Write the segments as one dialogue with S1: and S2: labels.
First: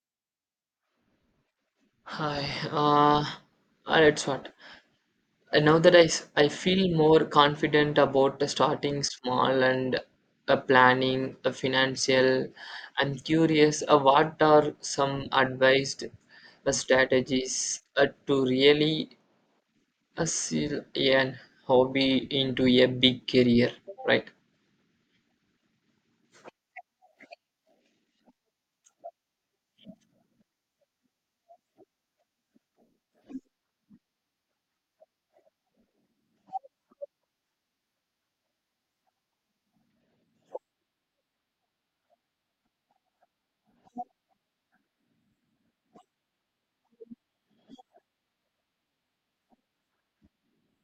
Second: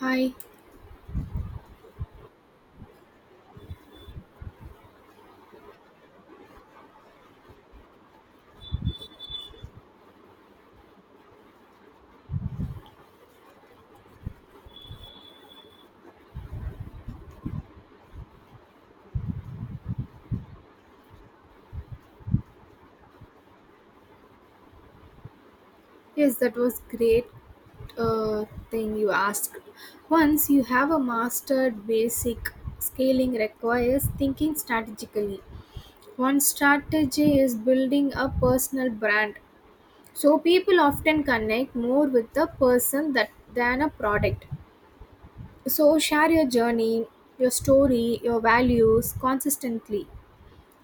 S1: Hi.
S2: Hi, uh, that's what. Now that I feel more confident about starting small and planning, financial, I'm curious, what are some advised strategies to really seal an hobby into a big career, right?
S1: Yes, that was great uh, thing you asked. Once you have a mastered basic, scaling requires thinking strategically. One strategy is building a personal brand. So people often connect more with the person that than a product. So share your journey, your story, your values consistently.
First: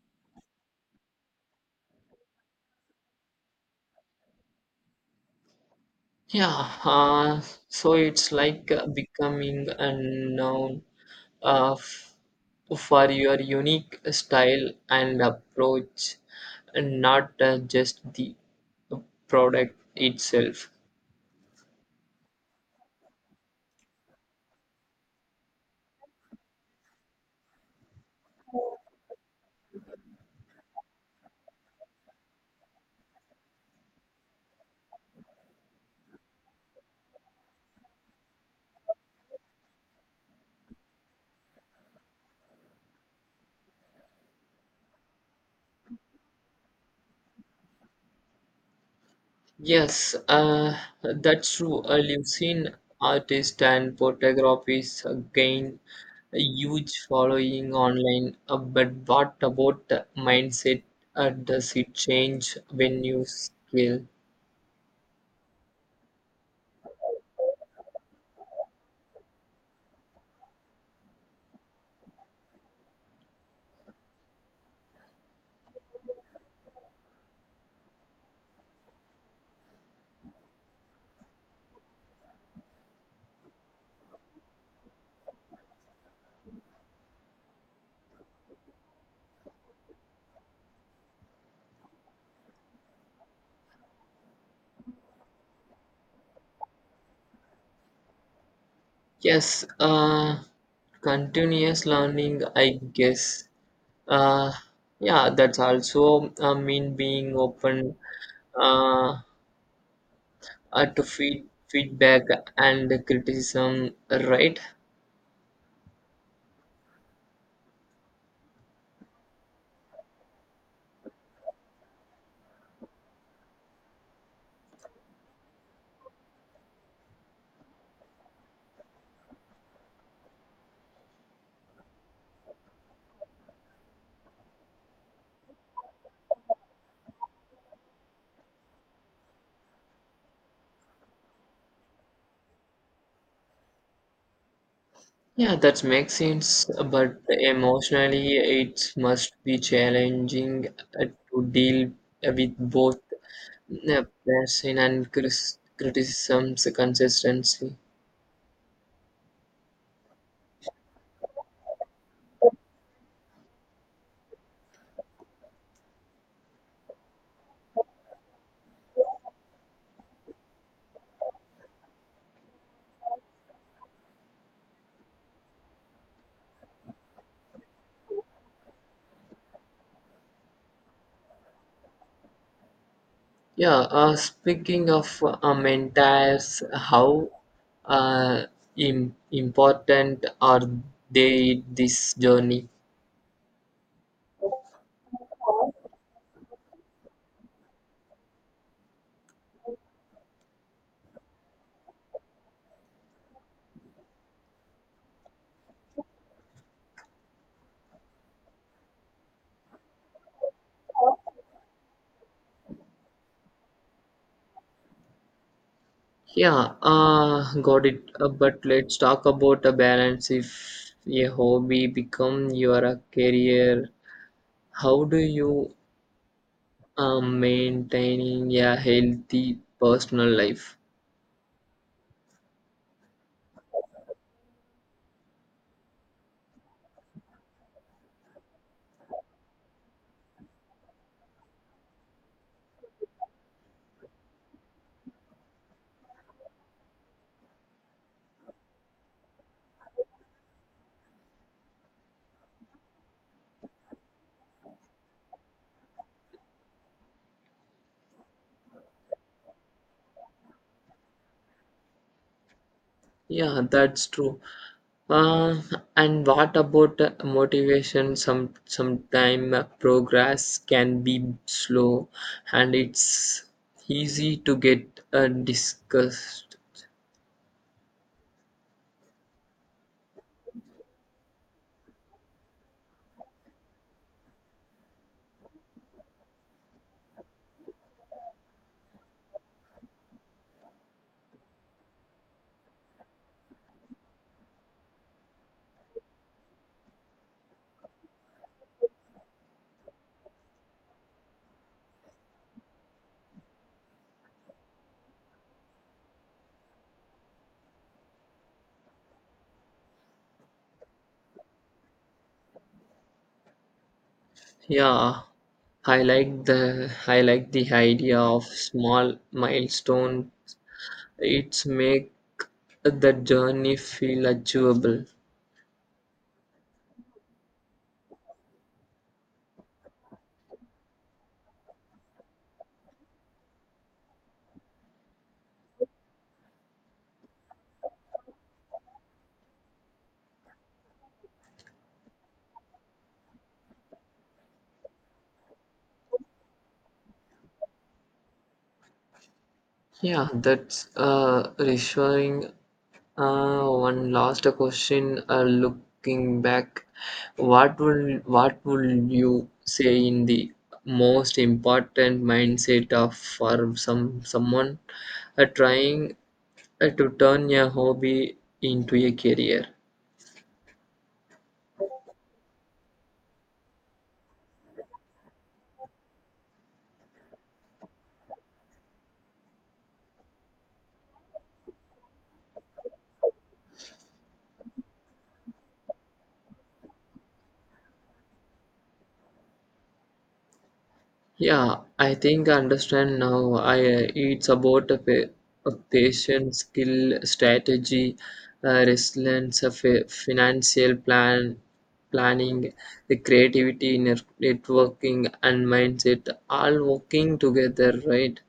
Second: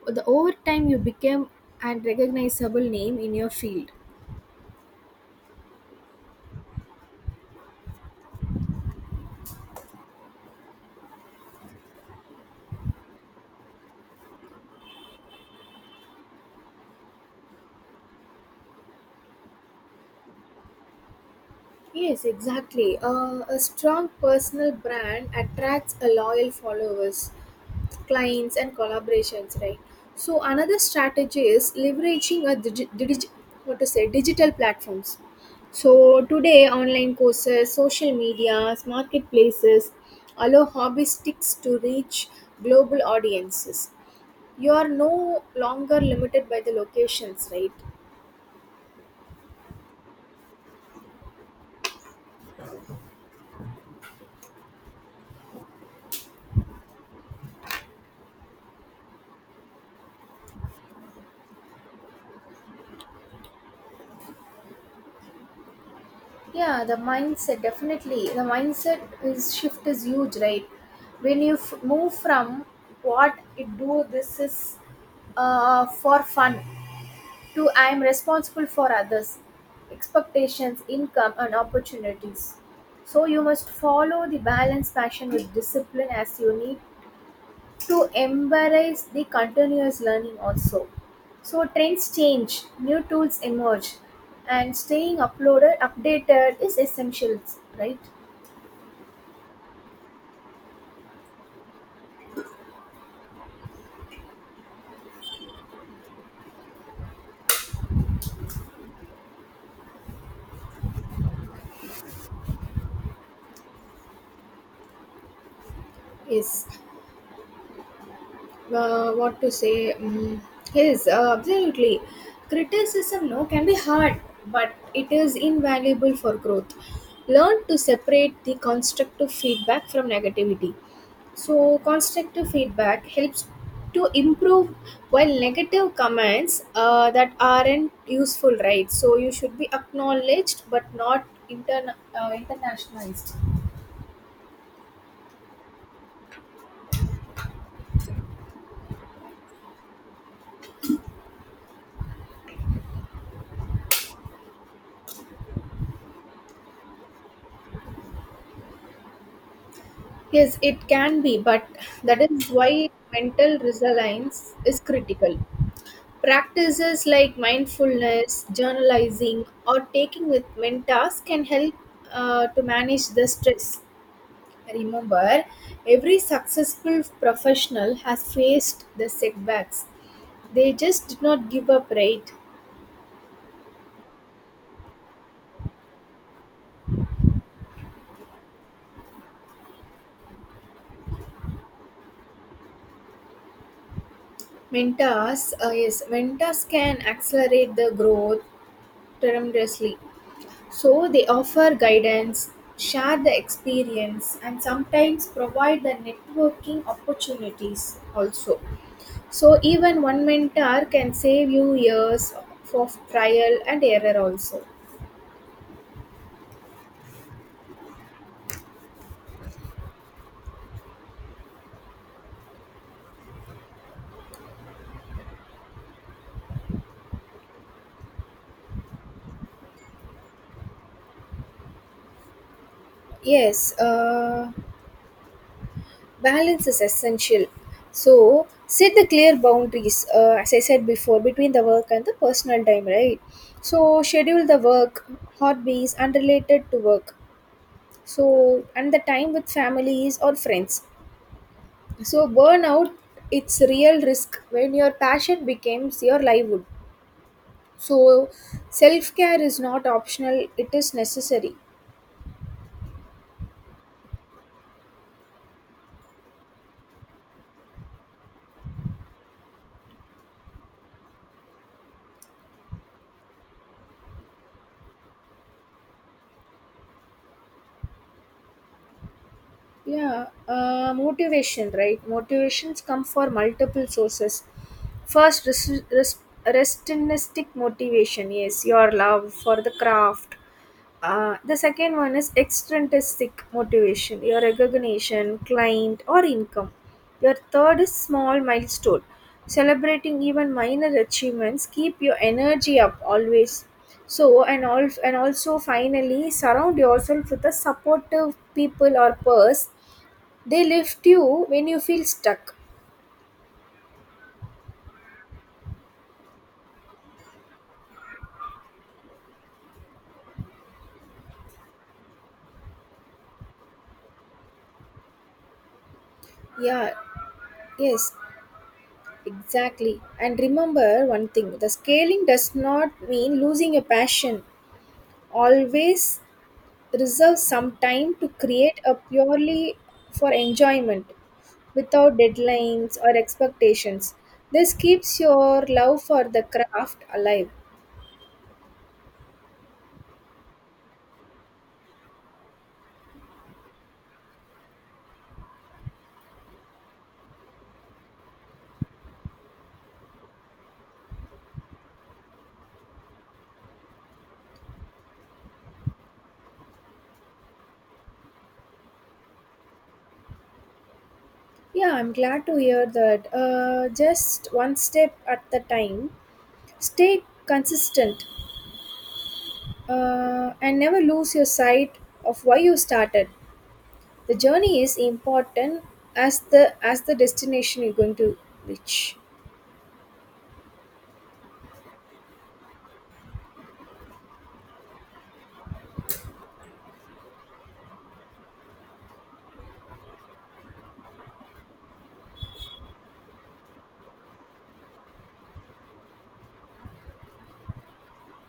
S1: The over time you become a recognizable name in your field.
S2: Yeah, so it's like becoming a noun uh, f- for your unique style and approach, and not just the product itself.
S1: Yes, exactly. A strong personal brand attracts a loyal followers, clients, and collaborations, right? So another strategy is leveraging a digi- digi- what to say digital platforms. So today, online courses, social media, marketplaces allow hobbyistics to reach global audiences. You are no longer limited by the locations, right?
S2: Yes, that's true. You've seen artists and photographers gain a huge following online, but what about the mindset? Does it change when you scale?
S1: Yeah, the mindset, definitely the mindset is shift is huge, right? When you move from what it do, this is for fun to I am responsible for others expectations, income, and opportunities. So you must follow the balance passion with discipline, as you need to embrace the continuous learning also. So trends change, new tools emerge, and staying uploaded updated is essential, right?
S2: Yes, continuous learning, I guess. Uh, yeah, that's also mean being open uh, to feedback and criticism, right?
S1: Yes. What to say mm Yes, absolutely. Criticism no can be hard, but it is invaluable for growth. Learn to separate the constructive feedback from negativity. So constructive feedback helps to improve, while negative comments that aren't useful, right? So you should be acknowledged but not internationalized.
S2: Yeah, that makes sense. But emotionally, it must be challenging uh, to deal with both passion and criticisms consistently.
S1: Yes, it can be, but that is why mental resilience is critical. Practices like mindfulness, journalizing, or taking with mentors can help to manage the stress. Remember, every successful professional has faced the setbacks. They just did not give up, right?
S2: Yeah, speaking of mentors, how uh, important are they in this journey?
S1: Mentors, yes, mentors can accelerate the growth tremendously. So they offer guidance, share the experience, and sometimes provide the networking opportunities also. So even one mentor can save you years of trial and error also.
S2: Yeah, got it. But let's talk about a balance. If a hobby become your a career, how do you maintaining a healthy personal life?
S1: Yes, balance is essential. So set the clear boundaries, as I said before, between the work and the personal time, right? So schedule the work, hobbies, unrelated to work. So and the time with families or friends. So burnout, it's real risk when your passion becomes your livelihood. So self care is not optional; it is necessary.
S2: Yeah, that's true. Uh, and what about motivation? Sometime progress can be slow, and it's easy to get discussed.
S1: Yeah, motivation, right? Motivations come for multiple sources. First, restonistic motivation, yes, your love for the craft. The second one is extrinsic motivation, your recognition, client, or income. Your third is small milestone, celebrating even minor achievements keep your energy up always. So and all and also finally surround yourself with a supportive people or purse. They lift you when you feel stuck.
S2: Yeah, I like the idea of small milestone. It's make the journey feel achievable.
S1: Yeah, yes, exactly. And remember one thing, the scaling does not mean losing your passion. Always reserve some time to create a purely for enjoyment without deadlines or expectations. This keeps your love for the craft alive.
S2: Yeah, that's reassuring. One last question. Looking back, what would you say in the most important mindset of for someone trying to turn a hobby into a career?
S1: Yeah, I'm glad to hear that. Just one step at the time. Stay consistent and never lose your sight of why you started. The journey is important as the destination you're going to reach.
S2: Yeah, I think I understand now. I It's about a patient skill, strategy, resilience, financial planning, the creativity, networking, and mindset all working together, right?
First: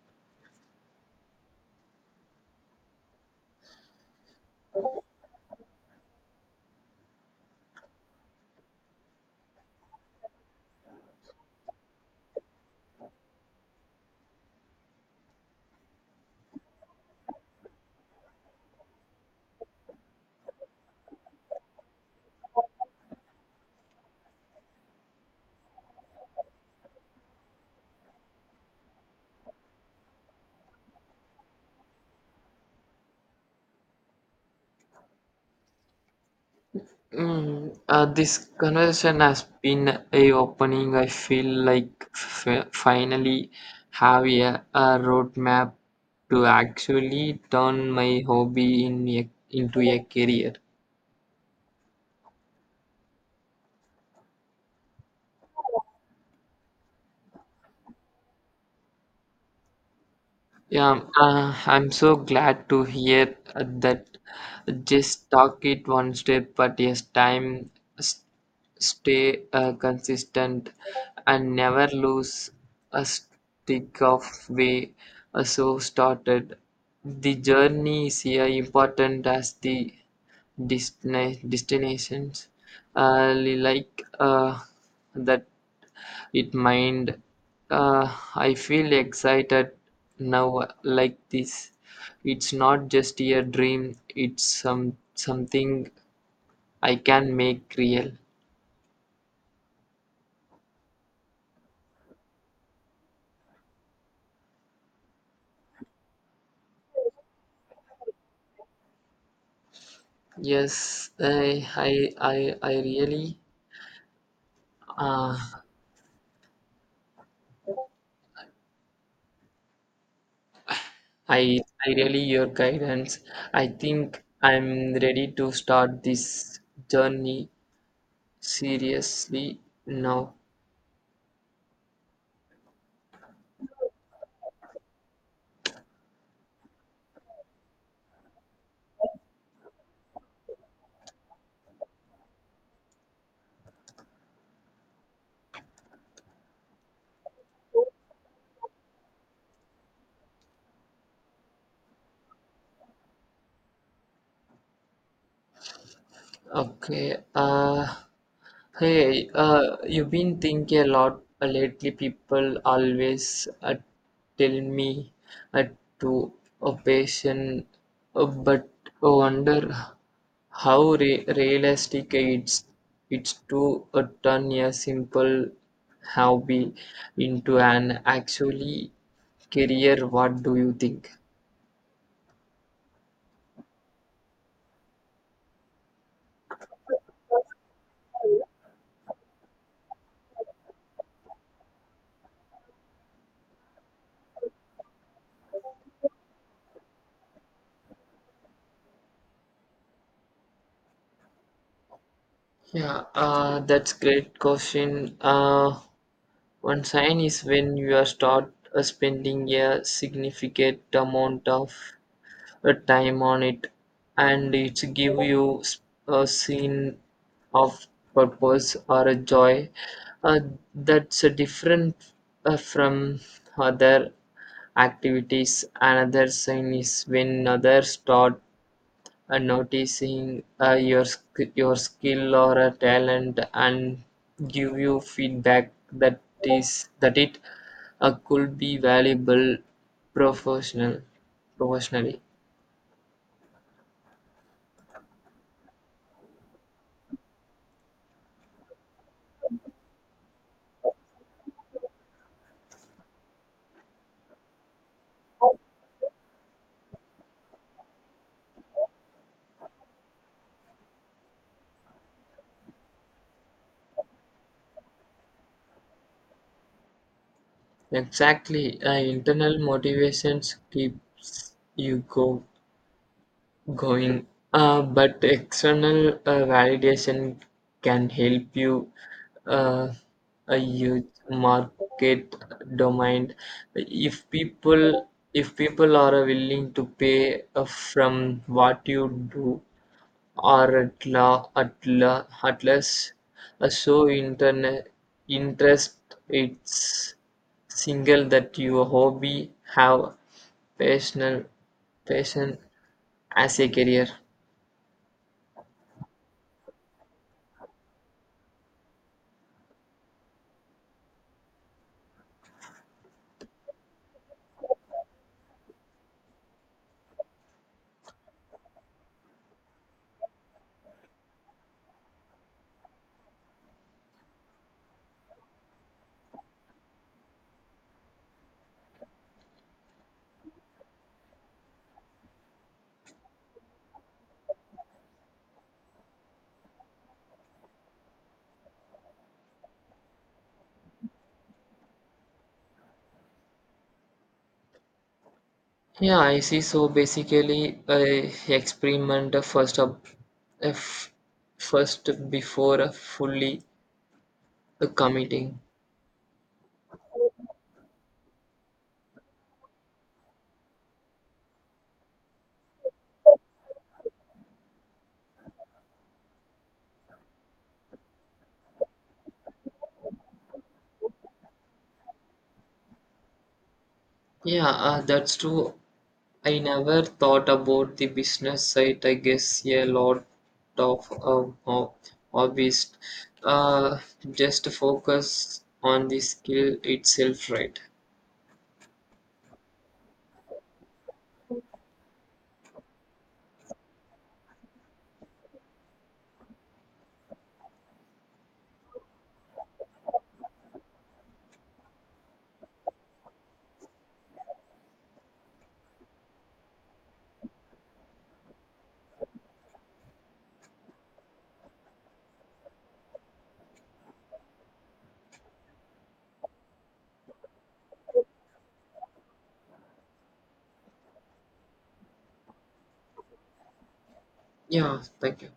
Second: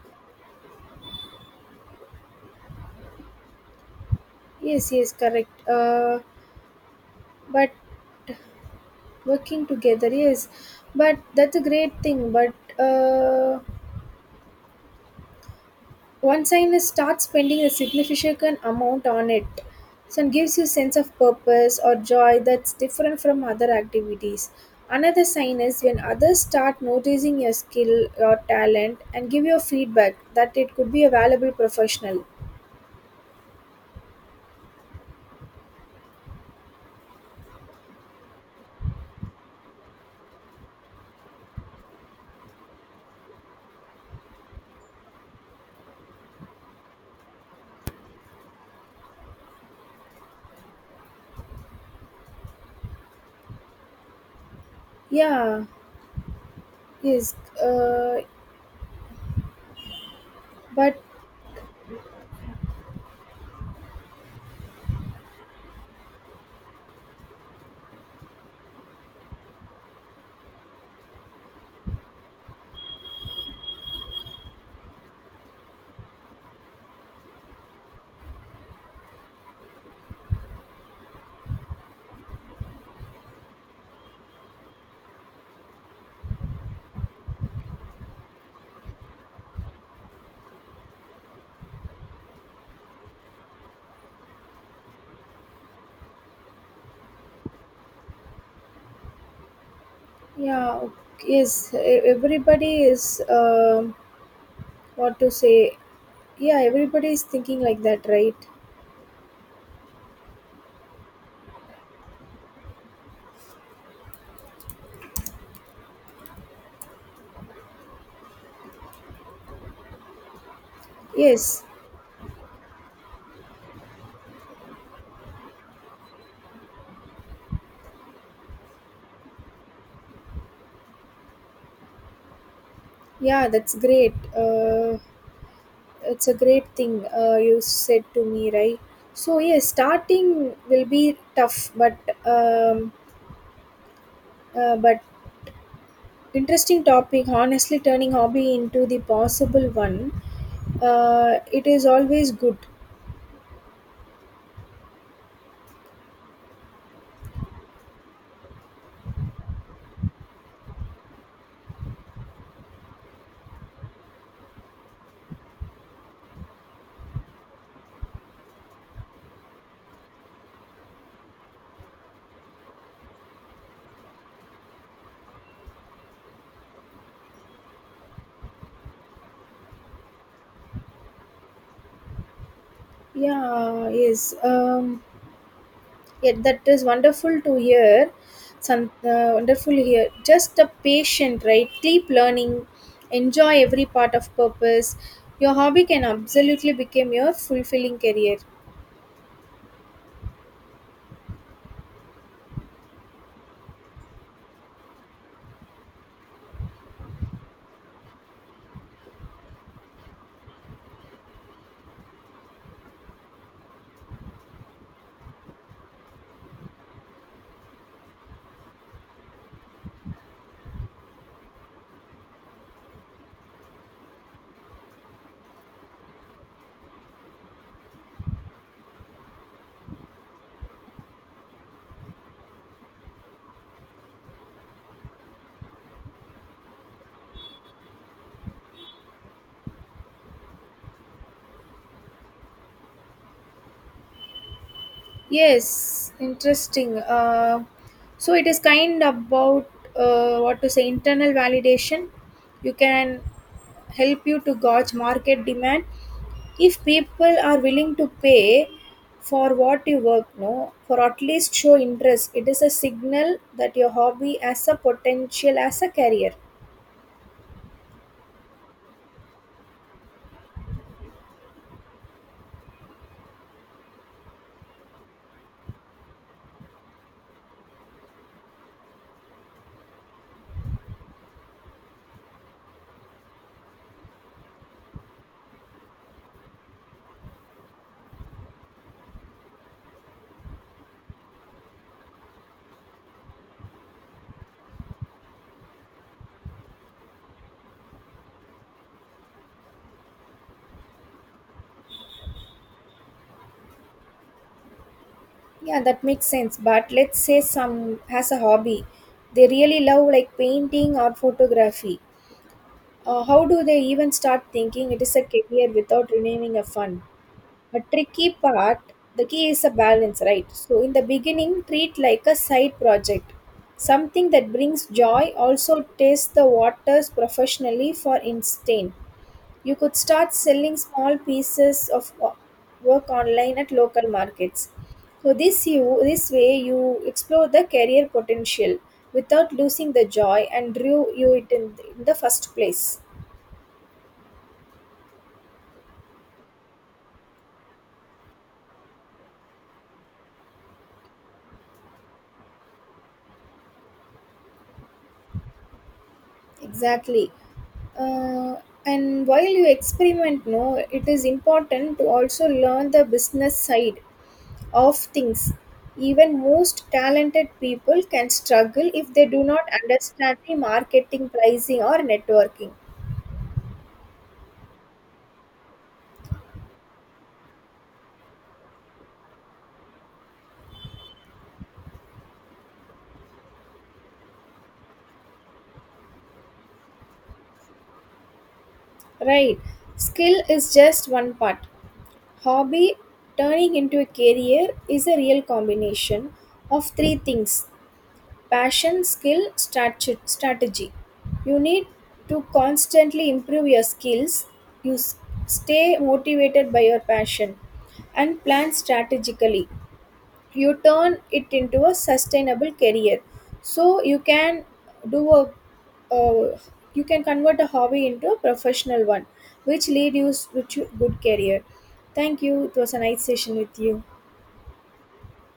S1: Yes, yes, correct. But working together, yes, but that's a great thing, but once I start spending a significant amount on it, so it gives you sense of purpose or joy that's different from other activities. Another sign is when others start noticing your skill, your talent, and give you feedback that it could be a valuable professional.
S2: Mm, this conversation has been a opening. I feel like finally have a roadmap to actually turn my hobby into a career.
S1: Yeah, yes, uh, but
S2: Yeah, I'm so glad to hear that. Just talk it one step at a time. S- Stay consistent and never lose a stick of way. So started. The journey is here important as the destinations. Uh, like uh, that it mind, uh, I feel excited now. Like this, it's not just a dream, it's something I can make real.
S1: yeah, yes, everybody is what to say. Yeah, everybody is thinking like that, right?
S2: yes i i i, I really uh, I
S1: Yes,
S2: I really your guidance. I think I'm ready to start this journey seriously now.
S1: yeah, that's great. It's a great thing you said to me, right? So yes, starting will be tough, um, but interesting topic. Honestly turning hobby into the possible one, it is always good.
S2: okay uh Hey, you've been thinking a lot lately. People always tell me uh, to a patient, but I wonder how realistic it's to turn a simple hobby into an actually career. What do you think?
S1: Yeah, yes, yeah, that is wonderful to hear. Some wonderful here, just a patient, right? Keep learning, enjoy every part of purpose. Your hobby can absolutely become your fulfilling career.
S2: Yeah, that's great question. One sign is when you are start spending a significant amount of time on it, and it give you a scene of purpose or a joy uh, that's different from other activities. Another sign is when others start and noticing your skill or a talent and give you feedback that is that it could be valuable professional professionally.
S1: Yes, interesting. So it is kind about what to say internal validation. You can help you to gauge market demand. If people are willing to pay for what you work, no, for at least show interest, it is a signal that your hobby has a potential as a career.
S2: Exactly, internal motivations keeps you go going. But external validation can help you uh, a huge market domain. If people if people are willing to pay from what you do or at less, so internet interest, it's single that your hobby have personal passion as a career.
S1: Yeah, that makes sense. But let's say some has a hobby they really love, like painting or photography. How do they even start thinking it is a career without renaming a fund? A tricky part, the key is a balance, right? So, in the beginning, treat like a side project, something that brings joy, also test the waters professionally, for instance. You could start selling small pieces of work online at local markets. So, this, you, this way, you explore the career potential without losing the joy and drew you it in the first place.
S2: Yeah, I see. So basically, I experiment first up, uh, f- first before fully committing.
S1: Exactly. uh, and while you experiment, no, it is important to also learn the business side of things. Even most talented people can struggle if they do not understand the marketing, pricing, or networking.
S2: Yeah, that's true. I never thought about the business side. I guess yeah, a lot of hobbies uh, just focus on the skill itself, right?
S1: Right. Skill is just one part. Hobby turning into a career is a real combination of 3 things: passion, skill, strategy. You need to constantly improve your skills, you stay motivated by your passion, and plan strategically, you turn it into a sustainable career. So you can do a, uh, you can convert a hobby into a professional one, which lead you to a good career. Thank you, it was a nice session with you.
S2: Yeah, thank you.